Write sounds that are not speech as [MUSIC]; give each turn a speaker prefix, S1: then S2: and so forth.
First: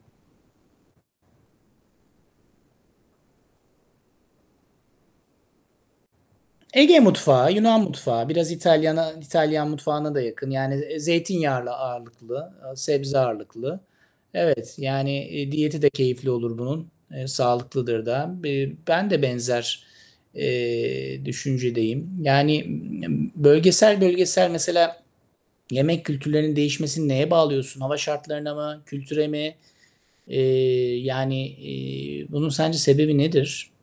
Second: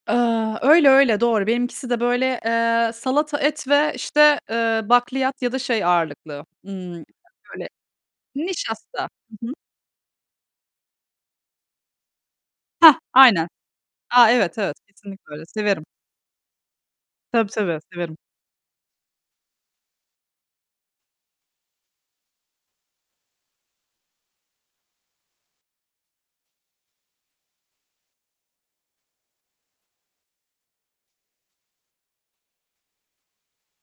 S1: Eee, öyle, öyle. Doğru. Benimkisi de böyle, eee, salata, et ve, işte, eee, bakliyat ya da şey ağırlıklı,
S2: Ege
S1: ımm,
S2: mutfağı,
S1: böyle,
S2: Yunan mutfağı, biraz
S1: nişasta.
S2: İtalyan'a
S1: Hı hı.
S2: İtalyan mutfağına da yakın. Yani, eee, zeytinyağlı ağırlıklı, aaa,
S1: Hah!
S2: sebze
S1: Aynen.
S2: ağırlıklı.
S1: A, evet,
S2: Evet.
S1: evet. Kesinlikle
S2: Yani,
S1: öyle.
S2: eee, diyeti
S1: Severim.
S2: de keyifli olur bunun. Eee,
S1: Tabii, tabii.
S2: sağlıklıdır
S1: Severim.
S2: da. B eee, ben de benzer, eee, düşüncedeyim. Yani [UNINTELLIGIBLE] bölgesel bölgesel mesela yemek kültürlerinin değişmesini neye bağlıyorsun? Hava şartlarına mı, kültüre mi? Eee, yani, eee, bunun sence sebebi nedir?